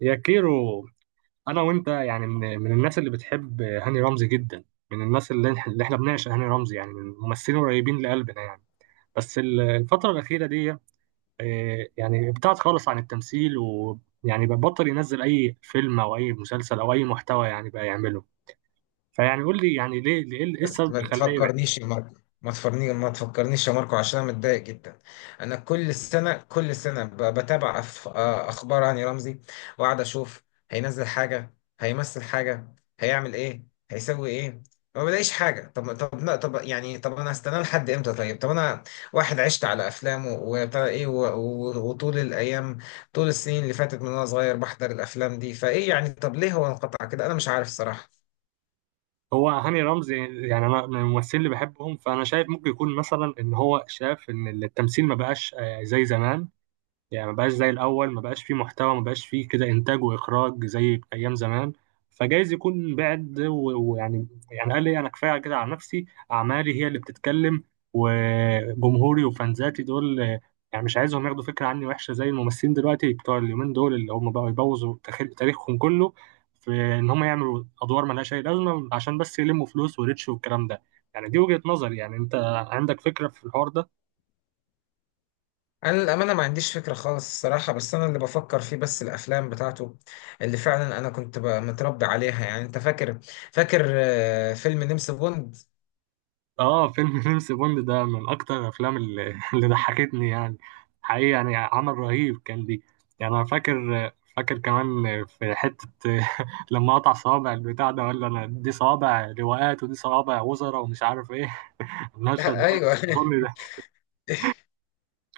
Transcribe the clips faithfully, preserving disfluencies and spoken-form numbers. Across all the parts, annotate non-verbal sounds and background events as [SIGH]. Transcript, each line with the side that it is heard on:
right: يا كيرو، انا وانت يعني من, من الناس اللي بتحب هاني رمزي جدا. من الناس اللي, اللي احنا بنعشق هاني رمزي، يعني من الممثلين قريبين لقلبنا يعني. بس ال- الفترة الأخيرة دي آه، يعني ابتعد خالص عن التمثيل، ويعني بقى بطل ينزل أي فيلم أو أي مسلسل أو أي محتوى يعني بقى يعمله. فيعني قول لي يعني ليه ليه- إيه
left: بس
right: السبب
left: ما
right: اللي خلاه يبعد؟
left: تفكرنيش يا ماركو. ما تفكرني ما تفكرنيش يا ماركو عشان انا متضايق جدا. انا كل سنه كل سنه ب- بتابع أف- آه، اخبار هاني رمزي واقعد اشوف. هينزل حاجه، هيمثل حاجه، هيعمل ايه، هيسوي ايه؟ ما بلاقيش حاجه. طب طب لا طب يعني طب انا هستناه لحد امتى؟ طيب طب انا واحد عشت على افلامه وبتاع ايه و- و- وطول الايام، طول السنين اللي فاتت من وانا صغير بحضر الافلام دي. فايه يعني طب ليه هو انقطع كده؟ انا مش عارف الصراحه.
right: هو هاني رمزي يعني أنا من الممثلين اللي بحبهم، فأنا شايف ممكن يكون مثلا إن هو شاف إن التمثيل ما بقاش آه، زي زمان. يعني ما بقاش زي الاول، ما بقاش فيه محتوى، ما بقاش فيه كده انتاج واخراج زي ايام زمان. فجايز يكون بعد و- ويعني يعني قال لي انا كفايه كده على نفسي، اعمالي هي اللي بتتكلم وجمهوري وفانزاتي دول. آه، يعني مش عايزهم ياخدوا فكره عني وحشه زي الممثلين دلوقتي بتوع اليومين دول، اللي هم بقوا يبوظوا تاريخ- تاريخهم كله في ان هم يعملوا ادوار ملهاش اي لازمه عشان بس يلموا فلوس وريتش والكلام ده. يعني دي وجهه نظري، يعني انت عندك فكره في الحوار ده؟
left: انا للامانه ما عنديش فكره خالص الصراحه، بس انا اللي بفكر فيه بس الافلام بتاعته، اللي فعلا انا كنت ب- متربي عليها. يعني انت فاكر؟ فاكر آه، فيلم نمس بوند؟
right: اه، فيلم [LAUGHS] جيمس بوند ده من اكتر الافلام اللي, [LAUGHS] اللي ضحكتني يعني. حقيقي يعني عمل رهيب كان دي. يعني انا فاكر، فاكر كمان في حتة [LAUGHS] لما قطع صوابع البتاع ده، ولا انا دي صوابع لواءات ودي صوابع وزراء ومش عارف ايه. [LAUGHS]
left: [LAUGHS]
right: المشهد ده
left: ايوه [LAUGHS]
right: فصلني ضحك.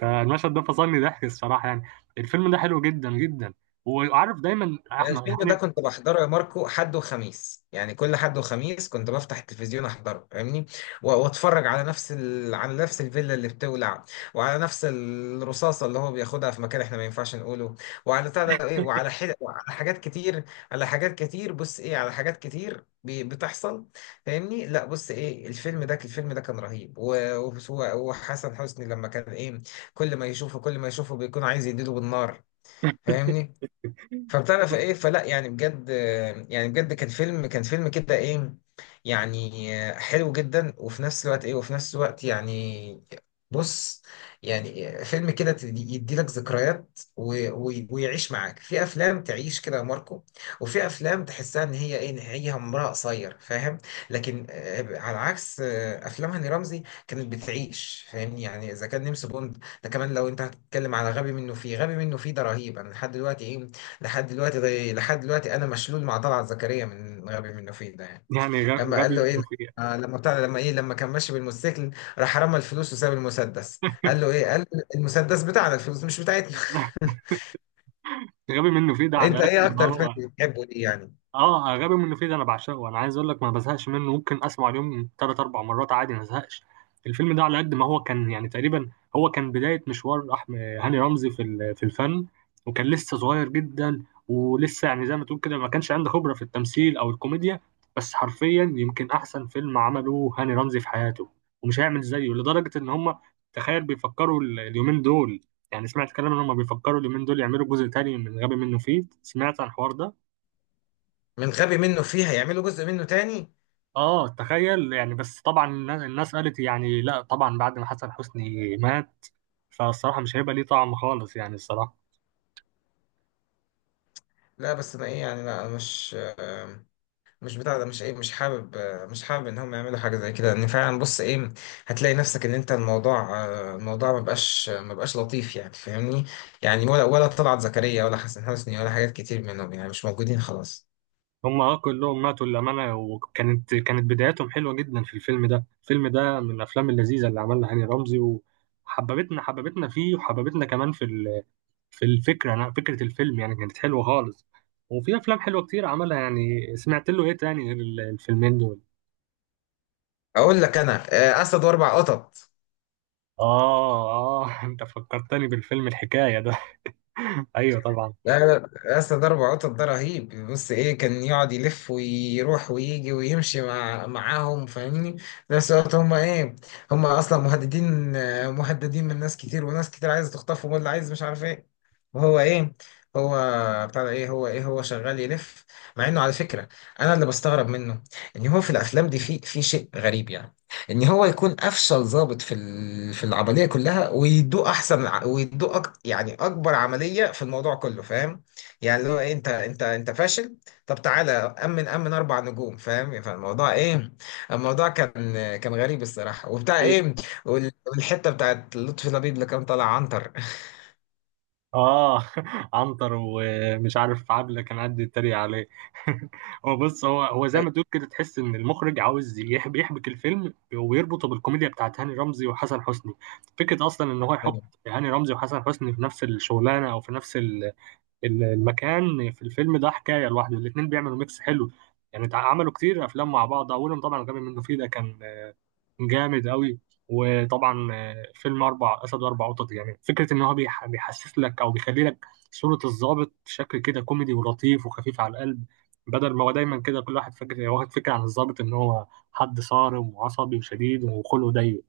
right: فالمشهد ده فصلني ضحك الصراحة يعني. الفيلم ده حلو جدا جدا. وعارف دايما احمد
left: الفيلم ده
right: يعني.
left: كنت بحضره يا ماركو حد وخميس، يعني كل حد وخميس كنت بفتح التلفزيون احضره، فاهمني؟ و- واتفرج على نفس ال... على نفس الفيلا اللي بتولع، وعلى نفس الرصاصه اللي هو بياخدها في مكان احنا ما ينفعش نقوله، وعلى بتاع ده ايه، وعلى حل... وعلى حاجات كتير، على حاجات كتير. بص ايه، على حاجات كتير بي- بتحصل، فاهمني؟ لا بص ايه، الفيلم ده الفيلم ده كان رهيب و... و... وحسن حسني لما كان ايه، كل ما يشوفه كل ما يشوفه بيكون عايز يديله بالنار،
right: [LAUGHS]
left: فاهمني؟ فبتعرف ايه، فلا يعني بجد، يعني بجد كان فيلم، كان فيلم كده ايه، يعني حلو جدا. وفي نفس الوقت ايه، وفي نفس الوقت يعني بص، يعني فيلم كده تدي- يديلك ذكريات و- و- ويعيش معاك. في افلام تعيش كده يا ماركو، وفي افلام تحسها ان هي ايه نهاية عمرها قصير، فاهم؟ لكن آه، على عكس آه، افلام هاني رمزي كانت بتعيش، فاهمني؟ يعني اذا كان نمس بوند ده، كمان لو انت هتتكلم على غبي منه فيه، غبي منه فيه ده رهيب. انا لحد دلوقتي ايه، لحد دلوقتي ده لحد دلوقتي انا مشلول مع طلعت زكريا من غبي منه فيه ده يعني.
right: يعني غ-
left: لما
right: غبي
left: قال له ايه،
right: منه فيه.
left: آه، لما طلع، لما ايه لما كان ماشي بالموتوسيكل، راح رمى الفلوس وساب المسدس، قال له ايه، قال له المسدس بتاعنا الفلوس مش بتاعتنا.
right: [LAUGHS] غبي منه فيه ده
left: [LAUGHS]
right: على
left: انت
right: قد
left: ايه
right: ما
left: اكتر فيلم
right: هو.
left: بتحبه ليه يعني؟
right: اه، غبي منه فيه ده انا بعشقه، انا عايز اقول لك ما بزهقش منه، ممكن اسمع اليوم ثلاث اربع مرات عادي ما ازهقش. الفيلم ده على قد ما هو كان يعني تقريبا هو كان بدايه مشوار احمد هاني رمزي في ال- في الفن، وكان لسه صغير جدا، ولسه يعني زي ما تقول كده ما كانش عنده خبره في التمثيل او الكوميديا. بس حرفيا يمكن احسن فيلم عمله هاني رمزي في حياته، ومش هيعمل زيه، لدرجه ان هم تخيل بيفكروا ال- اليومين دول. يعني سمعت كلام ان هم بيفكروا اليومين دول يعملوا جزء تاني من غبي منه فيه، سمعت عن الحوار ده؟
left: من غبي منه فيه هيعملوا جزء منه تاني؟
right: اه تخيل يعني. بس طبعا الناس، الناس قالت يعني لا طبعا بعد ما حسن حسني مات فالصراحة مش هيبقى ليه طعم خالص يعني الصراحة.
left: لا بس انا ايه يعني، لا أنا مش مش بتاع ده، مش ايه، مش حابب، مش حابب ان هم يعملوا حاجه زي كده. ان فعلا بص ايه، هتلاقي نفسك ان انت الموضوع، الموضوع ما بقاش ما بقاش لطيف يعني، فاهمني؟ يعني ولا ولا طلعت زكريا ولا حسن حسني ولا حاجات كتير منهم يعني مش موجودين خلاص.
right: هما كلهم ماتوا للأمانة، وكانت كانت بداياتهم حلوة جدا في الفيلم ده. الفيلم ده من الأفلام اللذيذة اللي عملها هاني رمزي، وحببتنا حببتنا فيه، وحببتنا كمان في ال- في الفكرة. أنا فكرة الفيلم يعني كانت حلوة خالص، وفي أفلام حلوة كتير عملها يعني. سمعت له إيه تاني غير ال- الفيلمين دول؟
left: اقول لك انا، آه، اسد واربع قطط.
right: آه آه [LAUGHS] أنت فكرتني بالفيلم الحكاية ده. [LAUGHS] أيوه طبعا.
left: لا لا، اصل ده ربع قطط ده رهيب، بص ايه، كان يقعد يلف ويروح ويجي ويمشي مع معاهم، فاهمني؟ في نفس الوقت هم ايه، هم اصلا مهددين، آه، مهددين من ناس كتير، وناس كتير عايزه تخطفهم واللي عايز مش عارف ايه، وهو ايه، هو بتاع ده ايه، هو ايه، هو شغال يلف. مع انه على فكره انا اللي بستغرب منه، ان هو في الافلام دي في في شيء غريب يعني، ان هو يكون افشل ضابط في ال- في العمليه كلها، ويدوق احسن ع- ويدوق أك... يعني اكبر عمليه في الموضوع كله، فاهم؟ يعني اللي هو إيه، انت انت انت فاشل، طب تعالى امن، امن اربع نجوم، فاهم؟ فالموضوع ايه، الموضوع كان كان غريب الصراحه وبتاع
right: ايه
left: ايه. وال- والحته بتاعت لطفي لبيب اللي كان طالع عنتر.
right: اه. [LAUGHS] عنتر ومش عارف عبله كان قاعد يتريق عليه. [LAUGHS] هو بص، هو هو زي ما تقول
left: [LAUGHS]
right: كده تحس ان المخرج عاوز يحب يحبك الفيلم ويربطه بالكوميديا بتاعت هاني رمزي وحسن حسني. فكره اصلا ان هو يحط
left: أيوة.
right: هاني رمزي وحسن حسني في نفس الشغلانه او في نفس ال- ال- المكان. في الفيلم ده حكايه لوحده، الاثنين بيعملوا ميكس حلو يعني. تع- عملوا كتير افلام مع بعض، اولهم طبعا غبي منه فيه ده كان جامد قوي. وطبعا آه، فيلم اربع اسد واربع قطط، يعني فكره ان هو بيح- بيحسس لك او بيخلي لك صوره الضابط شكل كده كوميدي ولطيف وخفيف على القلب، بدل ما هو دايما كده كل واحد فاكر واخد فكره عن الضابط ان هو حد صارم وعصبي وشديد وخلقه ضيق.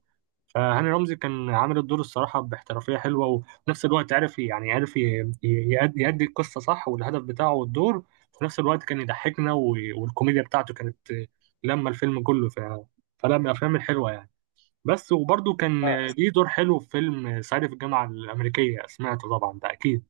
right: فهاني رمزي كان عامل الدور الصراحه باحترافيه حلوه، وفي نفس الوقت عرف يعني عرف ي- ي- يأد- يأدي القصه صح، والهدف بتاعه والدور. في نفس الوقت كان يضحكنا، و- والكوميديا بتاعته كانت آه، لما الفيلم كله. ف... فلا، من الافلام الحلوه يعني. بس وبرضه كان ليه دور حلو في فيلم صعيدي في الجامعة الأمريكية، سمعته طبعا ده أكيد.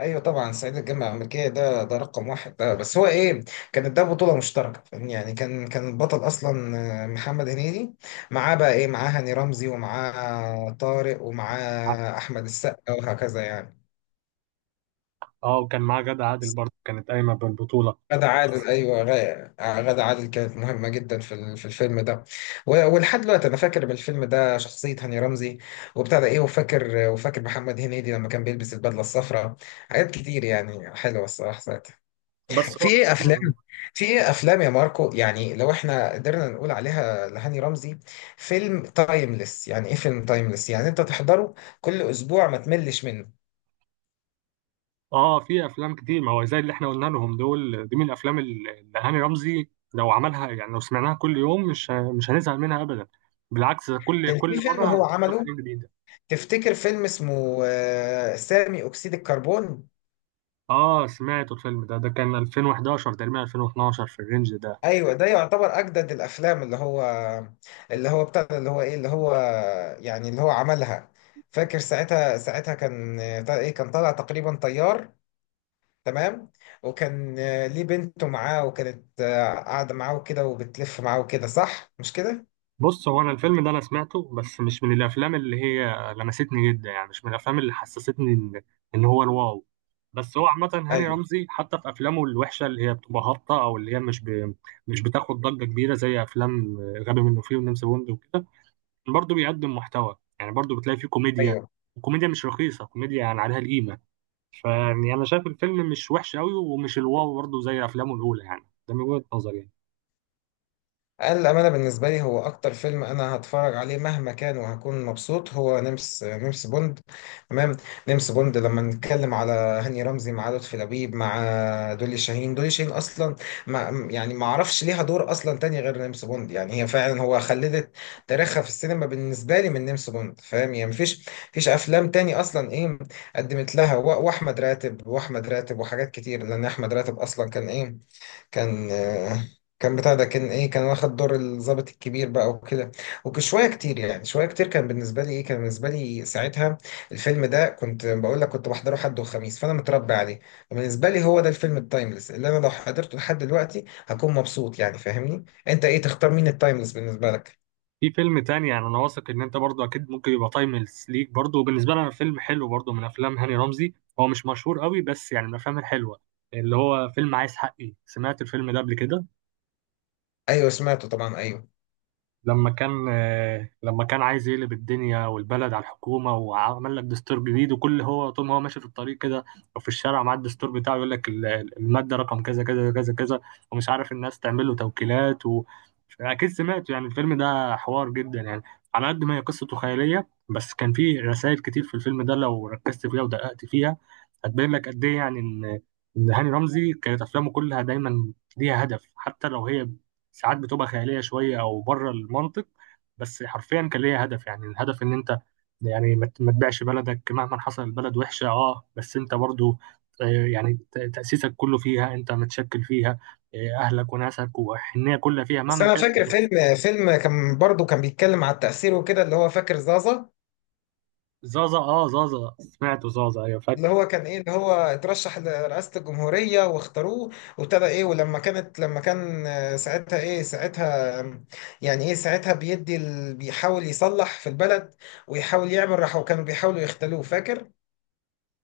left: ايوه طبعا صعيدي في الجامعه الامريكيه ده، ده رقم واحد ده، بس هو ايه، كانت ده بطوله مشتركه فاهمني، يعني كان كان البطل اصلا آه، محمد هنيدي، معاه بقى ايه، معاه هاني رمزي، ومعاه طارق، ومعاه احمد السقا، وهكذا يعني.
right: اه، وكان معاه غادة عادل برضه كانت قايمة بالبطولة.
left: غادة عادل، ايوه، غا- غادة عادل كانت مهمه جدا في ال- في الفيلم ده. و- ولحد دلوقتي انا فاكر من الفيلم ده شخصيه هاني رمزي وبتاع ده ايه، وفاكر، وفاكر محمد هنيدي لما كان بيلبس البدله الصفراء. حاجات كتير يعني حلوه الصراحه ساعتها.
right: بس
left: في
right: هو
left: ايه افلام، في ايه افلام يا ماركو يعني لو احنا قدرنا نقول عليها لهاني رمزي، فيلم تايمليس يعني، ايه فيلم تايمليس يعني انت تحضره كل اسبوع ما تملش منه؟
right: اه في أفلام كتير، ما هو زي اللي احنا قلنا لهم دول، دي من الأفلام اللي اللي هاني رمزي لو عملها، يعني لو سمعناها كل يوم، مش ه- مش هنزهق منها أبدا. بالعكس، ده كل
left: كان
right: كل
left: في فيلم هو
right: مرة نشوف
left: عمله،
right: حاجة جديدة.
left: تفتكر فيلم اسمه آه، سامي اكسيد الكربون؟
right: اه سمعته، الفيلم ده ده كان ألفين وحداشر تقريبا ألفين واثنا عشر في الرينج ده.
left: ايوه ده يعتبر اجدد الافلام اللي هو، اللي هو بتاع ده، اللي هو ايه، اللي هو يعني اللي هو عملها. فاكر ساعتها، ساعتها كان آه، ايه، كان طالع تقريبا طيار، تمام؟ وكان آه، ليه بنته معاه، وكانت آه، قاعده معاه وكده، وبتلف معاه وكده، صح مش كده؟
right: بص، هو انا الفيلم ده انا سمعته بس مش من الافلام اللي هي لمستني جدا، يعني مش من الافلام اللي حسستني ان ان هو الواو. بس هو عامه هاني
left: ايوه
right: رمزي حتى في افلامه الوحشه اللي هي بتبقى هابطه او اللي هي مش ب... مش بتاخد ضجه كبيره زي افلام غبي منه فيه ونمس بوند وكده، برضه بيقدم محتوى يعني، برضه بتلاقي فيه كوميديا.
left: ايوه.
right: وكوميديا مش رخيصه، كوميديا يعني عليها القيمه. فيعني انا شايف الفيلم مش وحش قوي، ومش الواو برضه زي افلامه الاولى، يعني ده من وجهه نظري يعني.
left: الأمانة بالنسبة لي هو أكتر فيلم أنا هتفرج عليه مهما كان وهكون مبسوط، هو نمس نمس بوند، تمام؟ نمس بوند لما نتكلم على هاني رمزي، مع لطفي لبيب، مع دولي شاهين. دولي شاهين أصلا، ما يعني، ما أعرفش ليها دور أصلا تاني غير نمس بوند يعني، هي فعلا هو خلدت تاريخها في السينما بالنسبة لي من نمس بوند، فاهم يعني؟ مفيش مفيش أفلام تاني أصلا إيه قدمت لها. و- وأحمد راتب، وأحمد راتب وحاجات كتير، لأن أحمد راتب أصلا كان إيه، كان كان بتاع ده، كان ايه، كان واخد دور الضابط الكبير بقى وكده، وشويه كتير يعني، شويه كتير كان بالنسبه لي ايه، كان بالنسبه لي ساعتها الفيلم ده كنت بقول لك، كنت بحضره حد وخميس فانا متربي عليه. بالنسبه لي هو ده الفيلم التايمليس اللي انا لو حضرته لحد دلوقتي هكون مبسوط يعني، فاهمني؟ انت ايه تختار، مين التايمليس بالنسبه لك؟
right: في فيلم تاني يعني انا واثق ان انت برضو اكيد ممكن يبقى تايمليس ليك برضو، وبالنسبه لي انا فيلم حلو برضو من افلام هاني رمزي، هو مش مشهور قوي بس يعني من الافلام الحلوه، اللي هو فيلم عايز حقي، سمعت الفيلم ده قبل كده؟
left: ايوه سمعته طبعا ايوه.
right: لما كان آه، لما كان عايز يقلب الدنيا والبلد على الحكومة، وعمل لك دستور جديد، وكل هو طول ما هو ماشي في الطريق كده أو في الشارع مع الدستور بتاعه يقول لك ال- ال- المادة رقم كذا كذا كذا كذا، ومش عارف الناس تعمل له توكيلات و... أكيد سمعت يعني. الفيلم ده حوار جدا يعني، على قد ما هي قصته خيالية، بس كان فيه رسائل كتير في الفيلم ده لو ركزت فيها ودققت فيها هتبين لك قد إيه يعني، إن إن هاني رمزي كانت أفلامه كلها دايما ليها هدف. حتى لو هي ساعات بتبقى خياليه شويه او بره المنطق، بس حرفيا كان ليها هدف، يعني الهدف ان انت يعني ما ت- ما تبيعش بلدك مهما حصل، البلد وحشه اه بس انت برضو آه، يعني ت- تاسيسك كله فيها، انت متشكل فيها، آه، اهلك وناسك وحنيه كلها فيها
left: بس
right: مهما
left: انا
right: كانت
left: فاكر فيلم،
right: الظروف.
left: فيلم كان برضه كان بيتكلم على التأثير وكده، اللي هو فاكر زازا.
right: زازا، اه زازا سمعته، زازا ايوه
left: اللي
right: فاكر.
left: هو كان ايه، اللي هو اترشح لرئاسة الجمهورية واختاروه، وابتدى ايه، ولما كانت، لما كان آه، ساعتها ايه، ساعتها آم، يعني ايه ساعتها بيدي ال... بيحاول يصلح في البلد، ويحاول يعمل راحة، وكانوا بيحاولوا يختلوه، فاكر؟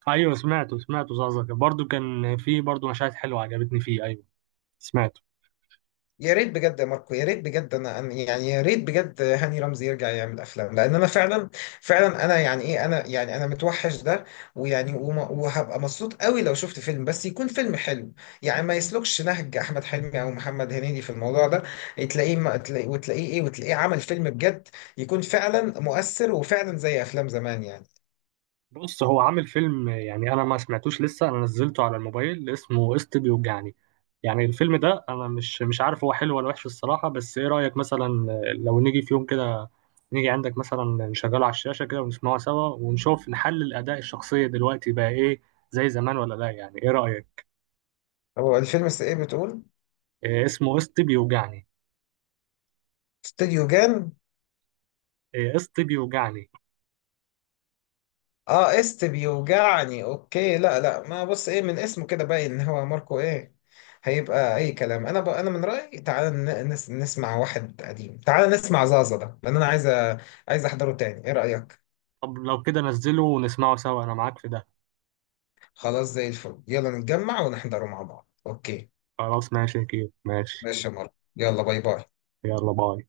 right: ايوه سمعته، سمعته زازا، برضو كان في برضو مشاهد حلوه عجبتني فيه، ايوه سمعت.
left: يا ريت بجد يا ماركو، يا ريت بجد انا أنا- يعني يا ريت بجد هاني رمزي يرجع يعمل افلام، لان انا فعلا، فعلا انا يعني ايه، انا يعني انا متوحش ده، ويعني وما- وهبقى مبسوط قوي لو شفت فيلم، بس يكون فيلم حلو يعني، ما يسلكش نهج احمد حلمي او محمد هنيدي في الموضوع ده، تلاقيه ما تلاقيه، وتلاقيه ايه، وتلاقيه عمل فيلم بجد يكون فعلا مؤثر وفعلا زي افلام زمان يعني.
right: بص هو عامل فيلم، يعني انا ما سمعتوش لسه، انا نزلته على الموبايل اسمه قسط بيوجعني. يعني الفيلم ده انا مش مش عارف هو حلو ولا وحش الصراحه، بس ايه رايك مثلا لو نيجي في يوم كده نيجي عندك مثلا نشغله على الشاشه كده ونسمعه سوا، ونشوف نحلل اداء الشخصيه دلوقتي بقى ايه، زي زمان ولا لا؟ يعني ايه رايك؟
left: هو الفيلم س- ايه بتقول؟
right: إيه اسمه قسط بيوجعني.
left: استوديو جان؟
right: إيه قسط بيوجعني.
left: اه است بيوجعني، اوكي. لا لا، ما بص ايه، من اسمه كده باين ان هو ماركو ايه، هيبقى اي كلام. انا ب... انا من رايي تعال ن... نس... نسمع واحد قديم، تعال نسمع زازا ده لان انا عايز أ... عايز احضره تاني، ايه رايك؟
right: طب لو كده نزله ونسمعه سوا، انا معاك في ده.
left: خلاص زي الفل، يلا نتجمع ونحضره مع بعض، اوكي؟
right: خلاص ماشي كده، ماشي.
left: ماشي يا ماركو، يلا باي باي.
right: يلا باي.